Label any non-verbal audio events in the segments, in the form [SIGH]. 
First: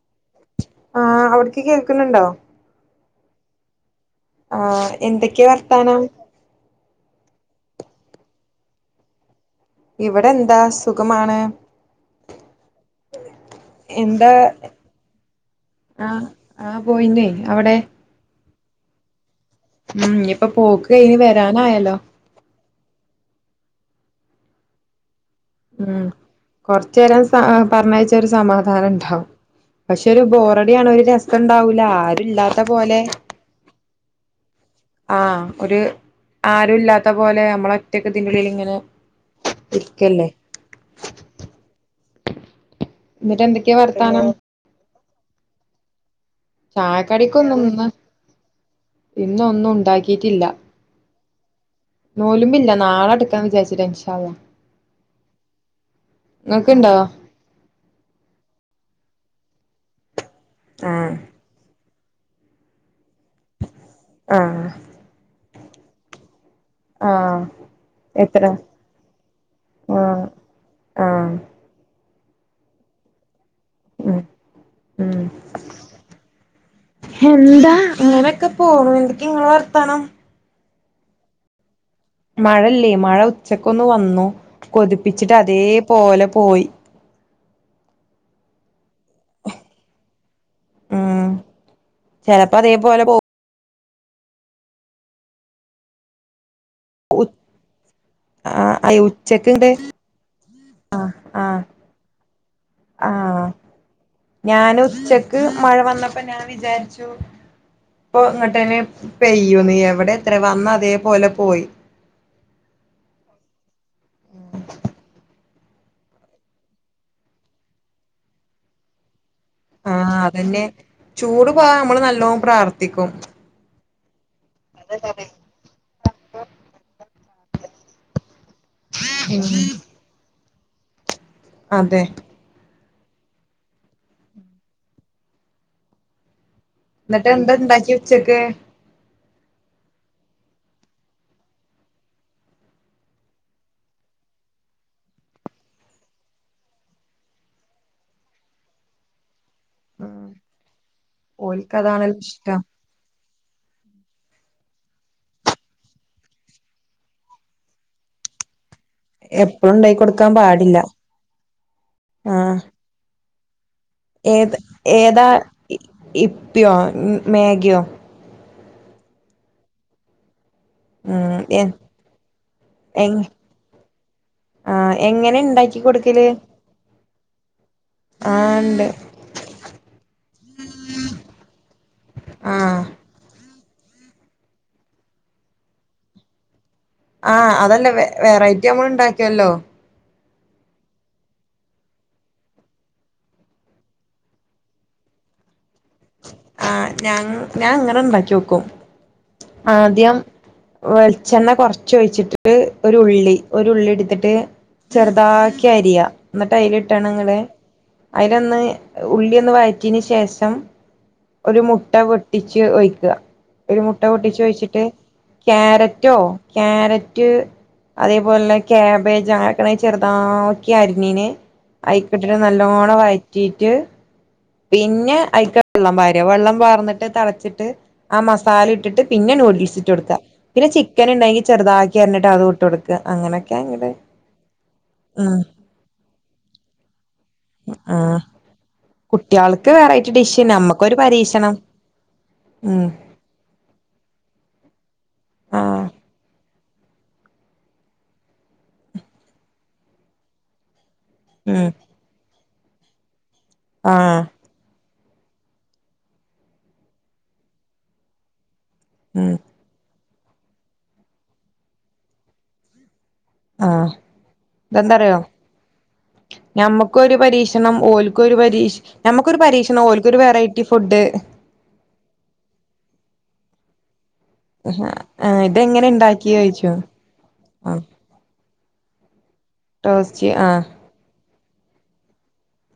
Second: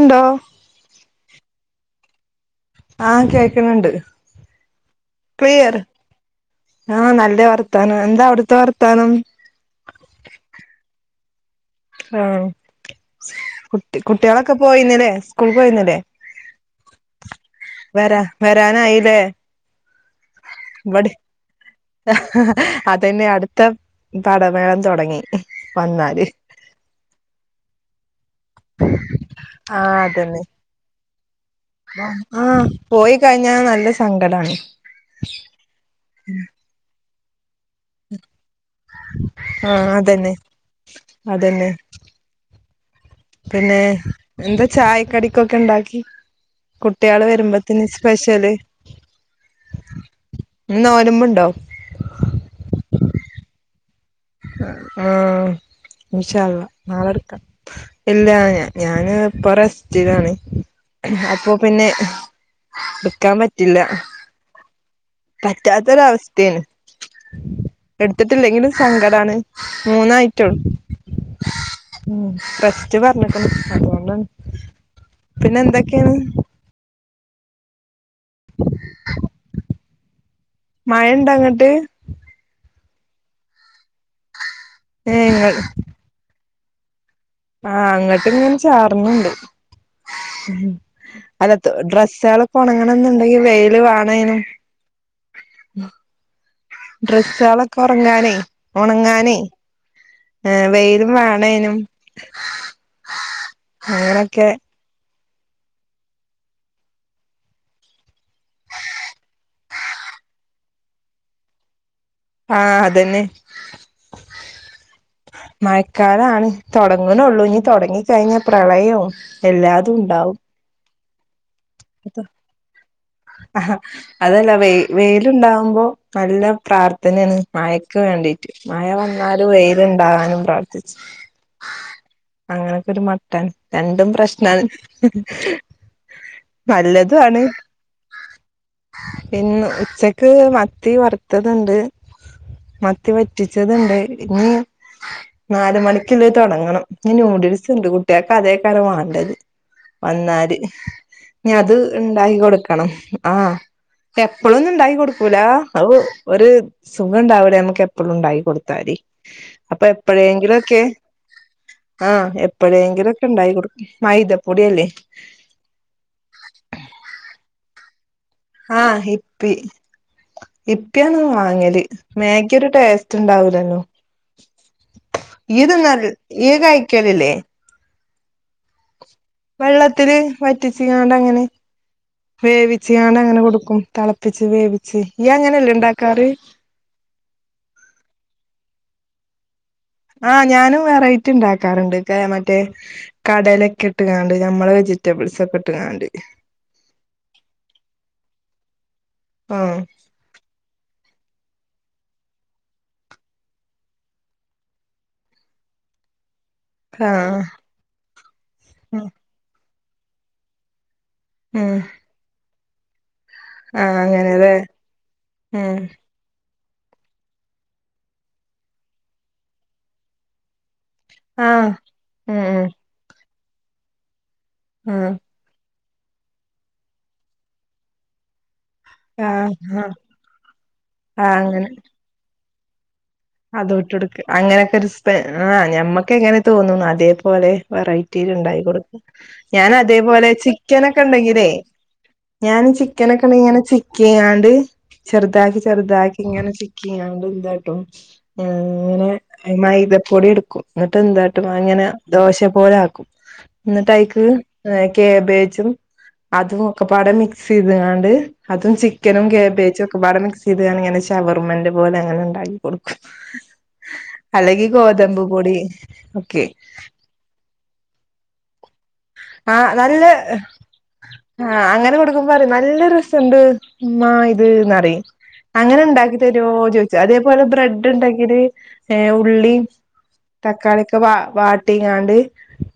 എന്തോ? ആ അവിടക്ക് കേൾക്കുന്നുണ്ടോ? ആഹ് കേക്ക്ണ് ണ്ട് ആഹ് എന്തൊക്കെ വർത്താനം? ആഹ് നല്ല വർത്താനം എന്താ അവിടുത്തെ വർത്താനം ഇവിടെന്താ സുഖമാണ് ആഹ് കു എന്താ കുട്ട്യാളൊക്കെ പോയിന്നല്ലേ സ്കൂൾക്ക് പോയിന്നല്ലേ? ആഹ് ആഹ് പോയിന്നേ അവിടെ വെരാ നായിലേ? ഉം ഇഞ്ഞിപ്പൊ പോക്ക് കഴിഞ് വരാനായല്ലോ? അതന്നെ അടുത്ത പടമേളം തൊടങ്ങി വന്നാല് കൊറച്ചേരം സ പറഞ്ഞയ്ച്ചാ ഒരു സമാധാനണ്ടാവും ആഹ് പക്ഷെ ഒരു ബോ അതന്നെ ഇബടി ആണേല് രസണ്ടാ ആഹ് പോയി കഴിഞ്ഞാൽ നല്ല സങ്കടാണ് ആഹ് ഒര് ആരുല്ലാത്ത പോലെ നമ്മളെ ഒറ്റക്ക് ഇതിൻ്റെ ഉള്ള്ല് ഇങ്ങനെ ആഹ് ഇരിക്കല്ലേ അതന്നെ അതന്നെ എന്നിട്ട് എന്തൊക്കെയാ പിന്നെ വർത്താനം ന്താ ചായ കടിക്കൊക്കെ ഇണ്ടാക്കി കുട്ട്യാള് ചായക്കടിക്കൊന്നും വരുമ്പോത്തിന് സ്പെഷ്യല് ഇന്ന് ഒന്നും ഉണ്ടാക്കിയിട്ടില്ല ഇന്ന് നോൽബ്ണ്ടോ നോല്മമ്പ്ല്ല നാളെടുക്കാന്ന് വിചാരിച്ചട്ട് ആ ഹ് ഇൻഷാല്ലഹ് ഇങ്ങക്ക്ണ്ടോ? നാളെ ഇട്ക്ക ഇല്ലഞ ഞാന് ഇപ്പ റസ്റ്റിലാണ് ആഹ് അപ്പൊ അപ്പ പിന്നെ ഇട്ക്കാൻ പറ്റില്ല ആഹ് പറ്റാത്തൊരു അവസ്ഥോണ് ആഹ് എത്ര സങ്കടാണ് ആഹ് മൂന്നായിട്ടുള്ളൂ ആഹ് ഉം റ സ്റ്റ് പറഞ്ഞിക്ക്ണ് അത് ഉം കൊണ്ടാണ് ഉം പിന്നെ എന്തൊക്കെയാണ്? എന്താ അങ്ങനെയൊക്കെ പോണ് എന്തക്കെ നിങ്ങളെ വർത്താനം മഴ ഇണ്ടാ അങ്ങട്ട് മഴയില്ലേ മഴ ഉച്ചക്കൊന്ന് വന്നു കൊതിപ്പിച്ചിട്ട് ഏഹ് അതേപലെ പോയി ആഹ് അങ്ങട്ട് ഇങ്ങനെ ചാർന്ന്ണ്ട് ഉം അല്ല ഡ്രസ്സള് ചെലപ്പോ ഉണങ്ങണം അതേപോലെ പോ എന്നുണ്ടെങ്കിൽ വെയിൽ വേണേനും ഡ്രെസ്സള് ഒക്കെ ഒറങ്ങാനേ ആഹ് ഒണങ്ങാനേ ഉച്ചക്ക്ണ്ട് ഏഹ് വെയിലും ആഹ് വാണേനും ആഹ് ഞാൻ ഉച്ചക്ക് മഴ വന്നപ്പോ ഞാൻ വിചാരിച്ചു ഇപ്പൊ ഇങ്ങട്ടെ പെയ്യുംന്ന് എവിടെ അത്ര വന്ന അതേപോലെ പോയി ആഹ് അതെന്നെ മയക്കാലാണ് തൊടങ്ങ്ണൊള്ളൂ ഇനി തൊടങ്ങി കഴിഞ്ഞൽ പ്രളയാവും ആഹ് അതന്നെ ചൂട് പോകൻ നമ്മള് നല്ലോണം പ്രാർത്ഥിക്കും ആഹ് അതല്ല പറഞ്ഞെ വെ വെയിലുണ്ടാവുമ്പോ? നല്ല പ്രാർത്ഥനയാണ് മാഴക്ക് വേണ്ടിട്ട് മഴ വന്നാലൊ വെയിൽ ഉണ്ടാകാനും പ്രാർന തിച്ച് അതെ അങ്ങനെയൊക്കെ ഒരു മട്ടാണ് രണ്ടും പ്രശ്നാണ് എന്നിട്ട് എന്താ ഇണ്ടാക്ക്യ ഉച്ചക്ക്? ഇന്ന് ഉച്ചക്ക് മത്തി വറുത്തതുണ്ട് മത്തി വറ്റിച്ചതുണ്ട് ഇനി നാല് മണിക്കുള്ളത് തൊടങ്ങണം ന്യൂഡിൽസ് ഇ ണ്ട് കുട്ട്യാൾക്ക് അതേയ് കാരം വേണ്ടത് ഉം വന്നാല് ഇനി അത് ഓൽക്ക് അതാണല്ലോ ഇണ്ടായി ഇഷ്ടം കൊടുക്കണം ആഹ് എപ്പഴൊന്നും ഇ ണ്ടായി കൊടുക്കൂല അഹ് ഒരു സുഖം ഇ ണ്ടാവുല്ല നമക്ക് എപ്പഴും ഇണ്ടാക്കി കൊടുത്താൽ എപ്പഴും അപ്പൊ ഉണ്ടാക്കി കൊടുക്കാൻ പാടില്ല എപ്പോഴെങ്കിലുംഒക്കെ ആഹ് എപ്പോഴെങ്കിലുംഒക്കെ ഇണ്ടാക്കി കൊടുക്കും. മൈദപൊടിഅല്ലെ? ഇ ഇപ്പിയോ മേഗിയോ? ആഹ് ഹിപ്പി ഇപ്പിയാണ് ഉം എ വാങ്ങല് മേഗിയൊരു എങ് ടേസ്റ്റ്ണ്ടാവൂലല്ലോ? ആഹ് എങ്ങനെ ഇയ് ഇണ്ടാക്കി തിന്നല കൊടുക്കല് ഇയ് കഴിക്കലില്ലേ? ആഹ് ണ്ട് വെള്ളത്തില് വറ്റിച്ച്കാണ്ടങ്ങനെ ആഹ് വേവിച്ച്കാണ്ടങ്ങനെ കൊടുക്കും തളപ്പിച്ച് വേവിച്ച് ഈയങ്ങനെല്ലേ ഇണ്ടാക്കാറ് ആഹ് അതന്നെ വെ വെറൈറ്റി നമ്മള്ണ്ടാക്കിയല്ലോ? ആഹ് ഞാനും വെറൈറ്റിണ്ടാക്കാറുണ്ട് കേ മറ്റേ കടലെക്ക്ട്ടുകാണ്ട് നമ്മെളെ വെജിറ്റബിൾസൊക്കെ ഇട്ട്കാണ്ട് ആഹ് ഞങ് ഞാങ്ങനെണ്ടാക്കി ഓക്കും ആഹ് ആദ്യം വെളിച്ചെണ്ണ കൊറച്ച് ഒഴിച്ചിട്ടിട്ട് ഒരു ഉള്ളി ഒരു ഉള്ളിടുത്തിട്ട് ചെറുതാക്കി അരിയാ ന്നിട്ട് അയ്ലിട്ടാണണങ്ങനെ ആഹ് അയ്ലൊന്ന് ഉം ഉള്ളി ഒന്ന് വയറ്റിന് ശേഷം ഒരു ഉം മുട്ട പൊട്ടിച്ച് ഒയ്ക്കാ ആഹ് മുട്ട പൊട്ടിച്ച് അങ്ങനെല്ലേ ഒയ്ച്ചിട്ട് ഉം കാരറ്റ് റ്റൊ കാരറ്റ് അതേപോലെന്നെ കാബേജ് അങ്ങനക്കണെങ്കി ചെറുതാ ക്കി അരിന്നിന് ആഹ് ആയിക്കിട്ടിട്ട് ഉം ഉം നല്ലോണം വയറ്റിട്ട് ആഹ് പിന്നെ ഐക്ക് [UNINTELLIGIBLE] വെള്ളം വാര്അ വെള്ളം വാർന്നിട്ട് തെളച്ചിട്ട് ആ മസാല ഇട്ടിട്ട് പിന്നെ ആഹ് നൂഡിൽസ് ഇട്ട് ആഹ് കൊടുക്ക പിന്നെ ആഹ് ചിക്കന്ണ്ടെങ്കി അങ്ങനെ ചെറുതാക്കി അരിഞ്ഞിട്ട് അതൂട്ട് കൊടുക്ക്ക അങ്ങനെ. അതും ഇട്ട് കൊടുക്ക അങ്ങനെയൊക്കെ ഒരു സ്പെ ആഹ് ഞമ്മക്കെങ്ങനെ തോന്നുന്നു അതേപോലെ ആഹ് വെറൈറ്റില് ഉണ്ടായി കൊടുക്കും കുട്ടികൾക്ക് വെറൈറ്റി ഞാനതേപോലെ ഡിഷ് നമ്മക്കൊരു ചിക്കനൊക്കെണ്ടെങ്കിലേ പരീക്ഷണം ഞാൻ ഉം ചിക്കനക്കെ ച ഇങ്ങനെ ചിക്ക്യ്യാണ്ട് ചെറുതാക്കി ആഹ് ചെറുതാക്കി ഇങ്ങനെ ച [UNINTELLIGIBLE] അങ്ങനെ മൈദപ്പൊടി എടുക്കും എന്നിട്ട് എന്ത ഉം അങ്ങനെ ദോശ പോലാക്കും ആഹ് എന്നിട്ടൈക്ക് ആഹ് കേബേജും അതും ഒക്കെ പാടെ മിക്സ് ചെയ്ത്കാണ്ട് അതും ചിക്കനും ഉം കേബേജൊക്കെപ്പാട് മിക്സെയ്ത് ഞാനിങ്ങനെ ശവർമന്റ പോലെ അങ്ങനെണ്ടാക്കി കൊടുക്കും ആഹ് അല്ലെങ്കി തെന്താറിയോ ഗോതമ്പ് പൊടി ഒക്കെ ഞമ്മ ക്കൊരു പരീക്ഷണം ഓൽക്കൊരു പരീഷ് ഞമ്മക്കൊരു ആ പരീക്ഷണം നല്ല ഓൽക്കൊരു വെറൈറ്റി ഫുഡ് ആഹ് അങ്ങനെ കൊടുക്കുമ്പറയും നല്ല രസുണ്ട് ഉമ്മാ [UNINTELLIGIBLE] ത് ന്നറയും ആ ഇതെങ്ങനെ ഇണ്ടാക്കിയെ അങ്ങനണ്ടാക്കിതരോന്ന് ചോയിച്ചു ചോയ്ച്ച് അതേപോലെ ആഹ് ബ്രെഡ്ണ്ടാക്കിത് ഏ ഉള്ളി ടോസ്റ്റ് ആഹ് തക്കാളിക്കെ വാ വാട്ടിങ്ങാണ്ട്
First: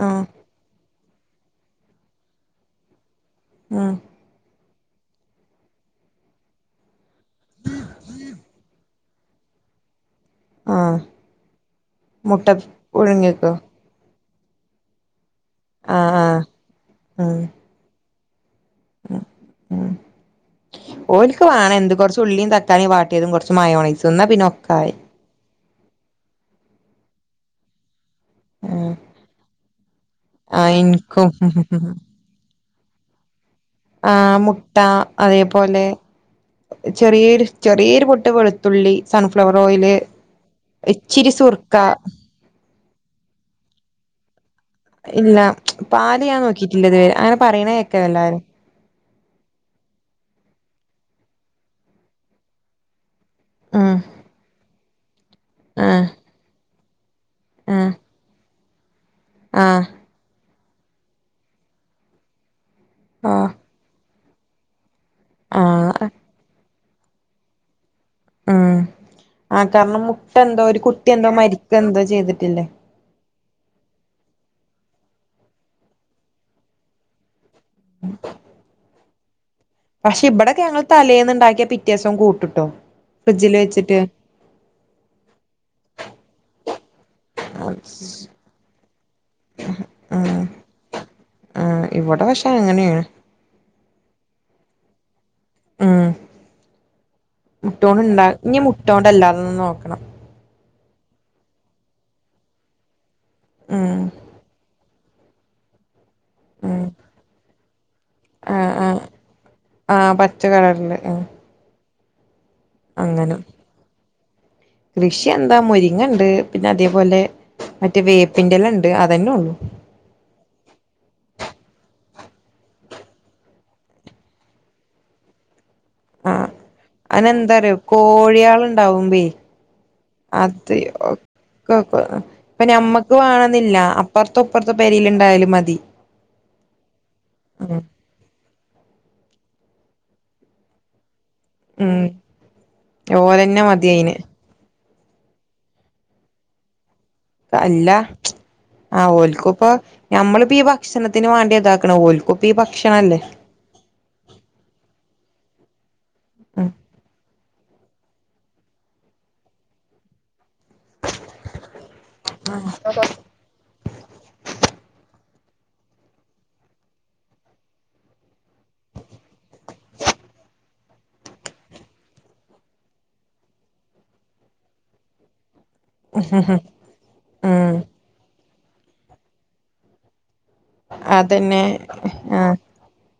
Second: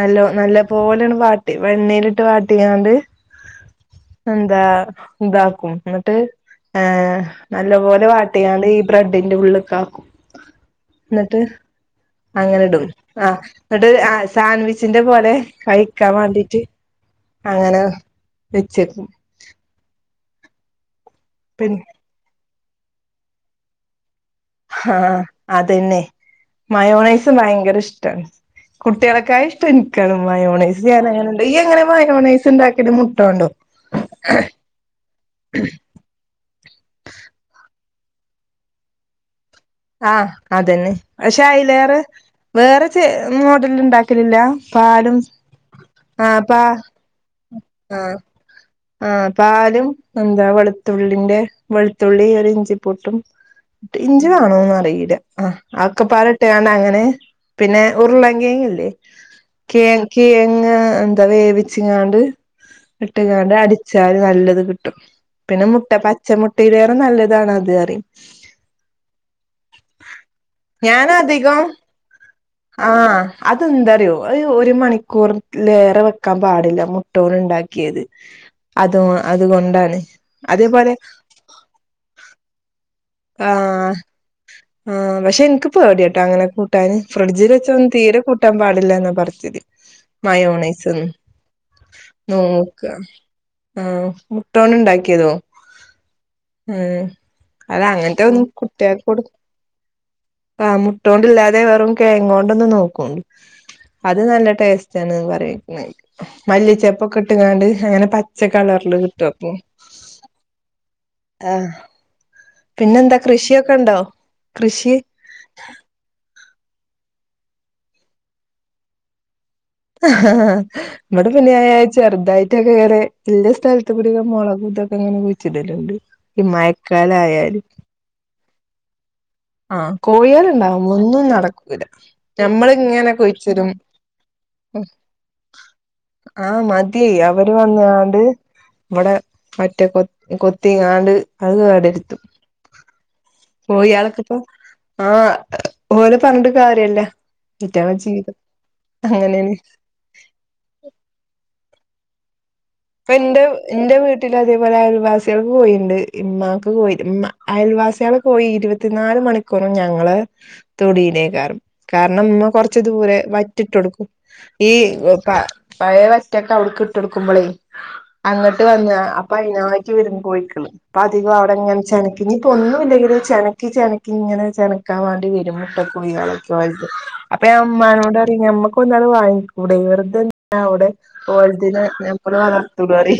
നല്ലൊ ആഹ് നല്ല പോലാണ് വാട്ടി വെണ്ണേലിട്ട് വാട്ടിങ്ങാണ്ട് ആഹ് എന്താ ഇതാക്കും എന്നിട്ട് ഏഹ് നല്ല പോലെ വാട്ടിങ്ങാണ്ട് ബ്രെഡിന്റെ ഉള്ള്ക്കാക്കും ആഹ് എന്നിട്ട് മുട്ട അങ്ങന്ടും ആഹ് പുഴുങ്ങിക്കോ എന്നിട്ട് ആഹ് സാൻ വിച്ചിന്റെ പോലെ കഴിക്കാൻ ആഹ് ആഹ് വേണ്ടിട്ട് ഉം അങ്ങനെ വെച്ച് [UNINTELLIGIBLE] ഉം ഓല്ക്ക് വേണം പിന്നെ എന്ത് കൊറച്ച് ഉള്ളീം തക് ക്കാളി വാട്ടിയതും കൊറച്ച് മായോണൈസും ന്നാ പിന്നോ ഹാ അതന്നെ മയോണൈസും ഭയങ്കരഷ്ടാണ് ഉം കുട്ട്യളക്കായിഷ്ടം എനിക്കാണ്. ആഹ് മയോണൈസ് ഇൻക്കും ഞാനങ്ങനെണ്ട് ഈയെങ്ങനെ മയോണൈസ്ണ്ടാക്കിട്ന്ന് ട്ടൊണ്ടോ [UNINTELLIGIBLE] ആഹ് മുട്ട അതേപോലെ ചെറിയേരു ചെറിയേരു മുട്ട വെളുത്ത തുള്ളി സൺഫ്ലവറോയില് ആഹ് അതന്നെ ഇച്ചിരി പക്ഷെ സുർക്ക അയിലേറെ വേറെ ച മോഡല ഉണ്ടാക്കലില്ല പാലും ഇല്ല പാല് ഞാൻ ആഹ് പാ നോക്കിട്ടില്ല ഇതുവര് അങ്ങനെ പറയണേക്കല്ലാവരും ആഹ പാലും എന്താ വെളുത്തുള്ളിന്റെ വെളുത്തുള്ളി ഒരു ഇഞ്ചി പൊട്ടും ഉം ഇഞ്ചിവേണോന്ന് അറിയില്ല ആ ആഹ് ആക്കപ്പാാട ഇട്ട് കാണ്ട അങ്ങനെ പിന്നെ ആഹ് ഉരുള കേങ്ങല്ലേ ക ആഹ് കിഴങ്ങ് എന്താ വേവിിച്ചങ്ങാണ്ട് ഓഹ് ഇട്ടുകാണ്ട് അടിച്ചാല് നല്ലത് കിട്ടും പിന്നെ മുട്ട ആഹ് പച്ച മുട്ട ഇതിലേറെ നല്ലതാണ് അത് അറിയും ഉം ആ അതാവുമ്പോ മുട്ട എന്തോ ഒരു കുത്തിയ എന്തോ മരിക്ക എന്തോ ചെയ്തിട്ടില്ലേ ആഹ അതെന്താറിയോ ഒരു മണിക്കൂർ ലേറെ വെക്കാൻ പാടില്ല മുട്ടോണ്ട് ഉണ്ടാക്കി യത് അതൊ അത് കൊണ്ടാ പക്ഷെ ഇവിടെയൊക്കെ ഞങ്ങൾ തലേന്നുണ്ടാക്കിയാ പിറ്റേദിവസം കൂട്ടും ട്ടോ ആ് ആ പക്ഷെ എനിക്ക് പേടിയാട്ടോ അങ്ങനെ കൂട് ട്ടാൻ ഫ്രിഡ്ജിൽ വെച്ച ഒന്നും തീരെ കൂട്ടാൻ പാടില്ല എന്ന പറഞ്ഞത് ആ മയോണൈസ് ഒന്നും ആ ഇവിടെ പക്ഷെ നോക്ക അങ്ങനെയാണ് ആ മുട്ടോണ്ട് ഉണ്ടാക്കിയതോ ഉം ഉം അത മുട്ടോണ്ട് അങ്ങനത്തെ ഇണ്ടാ ഒന്നും ഇനി കുട്ട്യാൾക്ക് മുട്ടോണ്ട് കൊടു അല്ലാതൊന്ന് നോക്കണം ആ മുട്ടൊണ്ടില്ലാതെ വെറും കങ്ങ കൊണ്ടൊന്നും നോക്കൂ ഉം അത് നല്ല ടേസ്റ്റ് ച്ച പറ ഉം മല്ലിച്ചപ്പൊക്കെ ഇട്ടങ്ങാണ്ട് അങ്ങനെ പച്ച കളറില് കിട്ടും ആഹ പച്ച കളറില് ആഹ പിന്നെ എന്താ കൃഷിയൊക്കെ ഉണ്ടോ കൃഷി പക്ഷെ എന്താ മുരിങ്ങ ഉണ്ട് പിന്നെ അതേപോലെ മറ്റേ വേപ്പിൻറെല്ല ണ്ട് അതന്നെ ഉള്ളു ആഹ നമ്മുടെ പനിയായാഴ് ഇവിടെ പിന്നെചെറുതായിട്ടൊക്കെ ഉള്ളസ്ഥലത്തൊക്കെ കൂടിൊക്കെ മുളകൂതൊക്കെ ഇങ്ങനെ കുഴിച്ച ടലുണ്ട് ആ് അനെന്താറോ കോഴിയാളുണ്ടാവുമ്പ ആഹ് അതെയ കോഴികളുണ്ടാവുമ്പോ ഒന്നും ഒക്ക നടക്കൂല ഞമ്മളിങ്ങനെ ഇപ്പൊഞമ്മക്ക് കുഴിച്ചിടും വേണെന്നില്ല അപ്പറത്ത ഇപ്പുറത്തെ പേരൽ ഉണ്ടായാലും മതി. ആഹ മതി. അവര് ഉം വന്നാണ്ട്. ഇവിടെ മറ്റേ കൊ കൊത്തിങ്ങാണ്ട് അത് കേടെ ഉം രുത്തും. ഓലന്നെ മതി അയിന് കോഴിയാളക്കെ ഇപ്പോ. ആഹ ഓലെ പറഞ്ഞിണ്ട് കാര്യല്ല. അല്ല. ഇറ്റാളെ ജീവിതം ആ ഓൽക്കും അങ്ങനെയാണ് ഇപ്പൊ നഞമ്മളിപ്പോ ഈ ഭക്ഷണത്തിന് വേണ്ടി ഇതാക്കണഓല്ക്ക് ഓല്ക്കിഭക്ഷണം ഇപ്പൊ എന്റെ എന്റെ വീട്ടില് അതേപോലെ അയൽവാസികൾക്ക് കോഴിണ്ട്. ഉം ഉമ്മാക്ക് കോഴി. ഉമ്മ അയൽവാസികള കോഴി ഇരുപത്തിനാല് മണിക്കൂറും ഞങ്ങളെ തൊടയിലേക്കാറും. കാരണംമ്മ കൊറച്ച ദൂരെ ഇ ഇട്ടൊടുക്കും. ഈ പഴയ വറ്റൊക്കെ അവിടുക്ക് ഇട്ട കൊടുക്കുമ്പോളേ അങ്ങോട്ട് വന്ന അപ്പൊ അതിനായിട്ട് വരും കോഴിക്കള് അപ്പ അധികം അവിടെ ഇങ്ങനെ പതിവായിചെനക്കി ഇ ഇപ്പൊന്നുമ ഇല്ലെങ്കിൽ ചെനക്ക് ചെനക്കി ഇങ്ങനെ ചെനക്കാൻ വേണ്ടി വരും കേട്ടോ കുഴികളൊക്കെത്. അപ്പൊ ഞാ ഉം ഉമാനോട് പറയു. അ നമ്മക്ക്ന്നാല വാങ്ങിക്ക്. വെറുത ആ അവിടെ ഓല അതന്നെ തിനാ ആ സുഖാടി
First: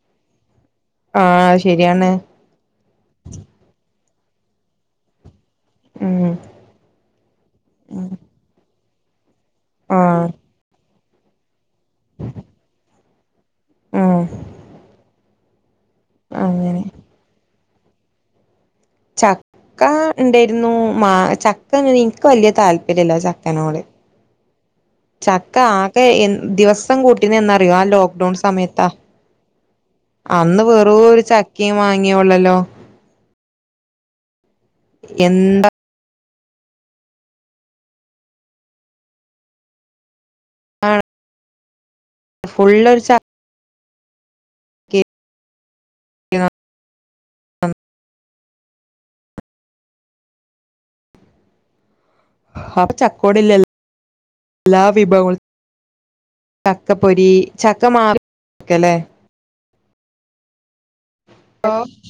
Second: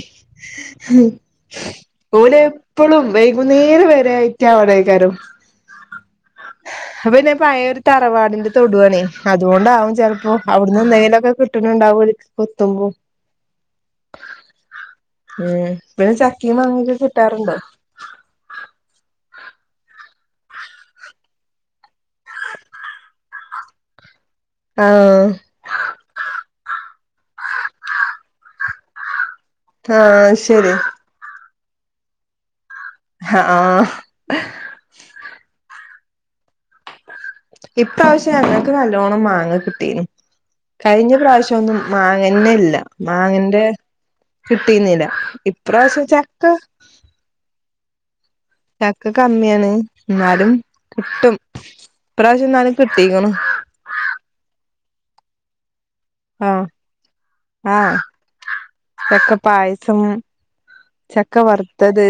ആ ശരിയാണ് പോലെ എപ്പോളും വൈകുന്നേരം വരെയിറ്റാ അവേ ടേക്കാ രം ഉം അപ്പൊ പിന്നെ പഴയ ഉം തറവാടിന്റെ തൊടുവണേ അതുകൊണ്ടാവും ആ ചിലപ്പോ. അവിടുന്ന് എന്തെങ്കിലുംക്കെ കിട്ടുന്നുണ്ടാവും എ കൊത്തുമ്പോ ആഹ് മം പിന്നെ ചക്കിയ മാങ്ങക്ക കിട്ടാറുണ്ടോ ചക്ക ഇണ്ടായിരുന്നു. മാ ചക്ക എനിക്ക് വലിയ താല്പര്യല്ല ചക്കനോട്. ആഹ ഇൻക്ക് ആകെ എ ദിവസം കൂട്ടീ എന്നറിയോ. ആ ലോക്ക്ഡൗൺ സമയത്താ ആഹ് അന്ന് ശരി വെറു ഒരു ചക്കയും മാങ്ങിയ ഉള്ളല്ലോ. ആഹ എന്താ ഇപ്രാവശ്യം ഞങ്ങൾക്ക് നല്ലോണം മാങ്ങ കിട്ടിനി. കഴിഞ്ഞ പ്രാവശ്യം പക്ഷ ഒന്നും മാങ്ങന്നെ ഇല്ല ഫുള്ളൊരു മാങ്ങന്റെ കിട്ടീന്നില്ല. ഇപ്രാവശ്യം ചക്ക ആ ചക്ക കമ്മിയാണ്. ഇന്നാലും കിട്ടും ഇപ്രാവശ്യം എന്നാലും അപ്പ കിട്ടീക്കണു ചക്കോടല്ല എല്ലാ വിഭവ ആഹ് ചക്ക പൊരി ചക്ക ആഹ് [UNINTELLIGIBLE] ക്കല്ലേ ചക്ക പായസം ചക്ക ഓ വറുത്തത്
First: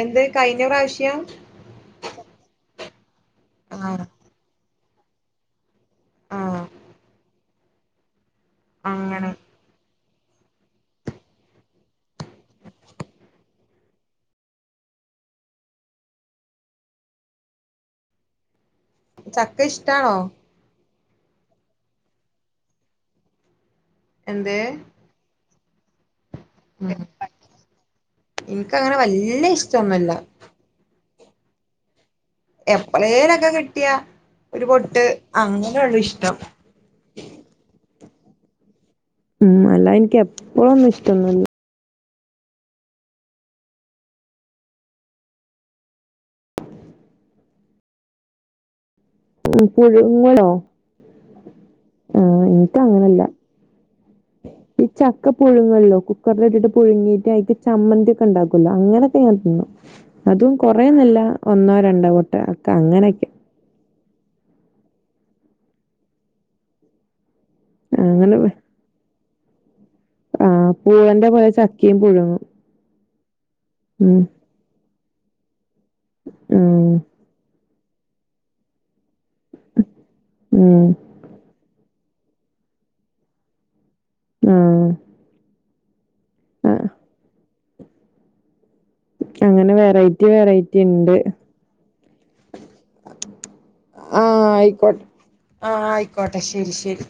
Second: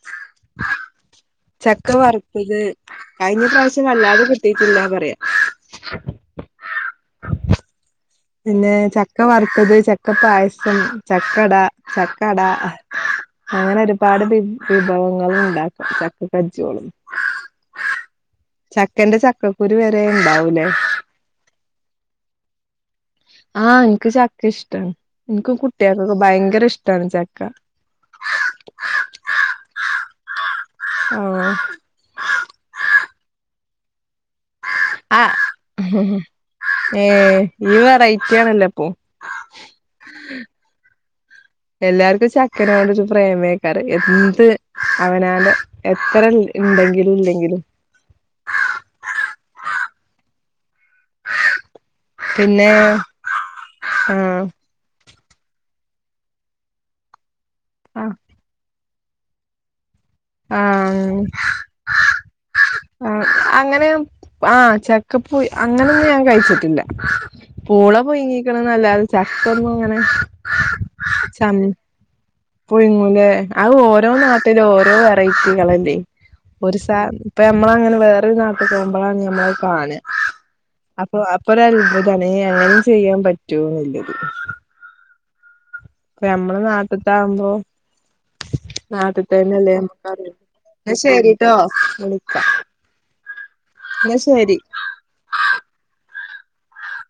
എന്ത് കഴിഞ്ഞ പ്രാവശ്യം ചക്ക വറുത്തത് കഴിഞ്ഞ പ്രാവശ്യം ആഹ് വല്ലാതെ കിട്ടീട്ടില്ല പറയാ. ആഹ് പിന്നെ ചക്ക അങ്ങനെ വറുത്തത് ചക്ക പായസം ചക്കട ചക്കട അങ്ങനെ ഒരുപാട് വി വിഭവങ്ങ ഉണ്ടാക്കും ചക്ക കജ്ജോളും ചക്കന്റെ ചക്ക ചക്കക്കുരു വരെ ഇഷ്ടാണോ ഉണ്ടാവൂലേ ആഹ് എനിക്ക് ചക്ക എന്ത് ഇഷ്ടാണ്. എനിക്കും കുട്ടികൾക്കൊക്കെ ഭയങ്കര ഇഷ്ടാണ് ചക്ക. ഇൻക്കങ്ങനെ വല്യ ഇഷ്ടൊന്നുല്ല ആഹ് എപളേ ലൊക്കെ കിട്ടിയാ ഒരു പൊട്ട് ആഹ് അങ്ങനെള്ളു ഇഷ്ടം. ഏഹ് ഇയ്യ് വെറൈറ്റി ആണല്ലോ അപ്പൊ. ഉം അല്ല എനിക്ക് എപ്പോഴൊന്നും ഇഷ്ടൊന്നി എല്ലാർക്കും ചക്കനണ്ട് ഒരു പ്രേമേക്കാറ്. എന്ത് അവനാട് എത്ര ഉണ്ടെങ്കിലും ഇല്ലെങ്കിലും ഉ പുഴുങ്ങളോ അഹ് പിന്നെ എനിക്ക അങ്ങനല്ല. ആഹ് ഈ ചക്ക പുഴുങ്ങല്ല. കുക്കറൽ ഇട്ടിട്ട് പുഴുങ്ങയിട്ട് അയ്ക്ക് ചമ്മന്തി ആഹ് ഒക്കെ ഉണ്ടാക്കുമല്ലോ അങ്ങനെ അത്ഞാൻ തിന്നും അതും കൊറേന്നുംഇല്ല ആഹ് ഒന്നോ രണ്ടോ മുട്ട ഒക്കെ ആഹ് അങ്ങനൊക്കെ അങ്ങനെ ആഹ് ചക്കപ്പുഴു അങ്ങനെയൊന്നും ഞാൻ കഴിച്ചിട്ടില്ല പൂള അങ്ങനെ പുഴിങ്ങിക്ക്ണ് നല്ലാതെ ചക്ക ഒന്നും ങ്ങനെ ആ പൂളന്റെ പോലെ ചക്കയും പുഴുങ്ങും പുഴുങ്ങുംലെ അഹ് ഓരോ ഉം നാട്ടിലും ഓരോ വെറൈറ്റികളല്ലേ ഒരു സ ഉം അപ്പൊ നമ്മള് അങ്ങനെ വേറൊരു നാട്ടിൽ പോകുമ്പോഴാണ് നമ്മളത് കാണ ഉം അപ്പൊ ഒരു അത്ഭുതാണ് ഏ അങ്ങനീം ചെയ്യാൻ പറ്റോ എന്നില്ലത് ആഹ് അപ്പോ നമ്മളെ ആഹ് നാട്ടത്തെ ആകുമ്പോ നാട്ടിത്തെ അങ്ങനെ തന്നല്ലേ വെറൈറ്റി ഞമ്മക്ക്അറിയ വെറൈറ്റി ഇന്നാ ഉണ്ട് ശരിട്ടോ വിളിക്ക ആഹ് ആയിക്കോട്ടെ ആഹ് ആയിക്കോട്ടെ ശെരി ശെരി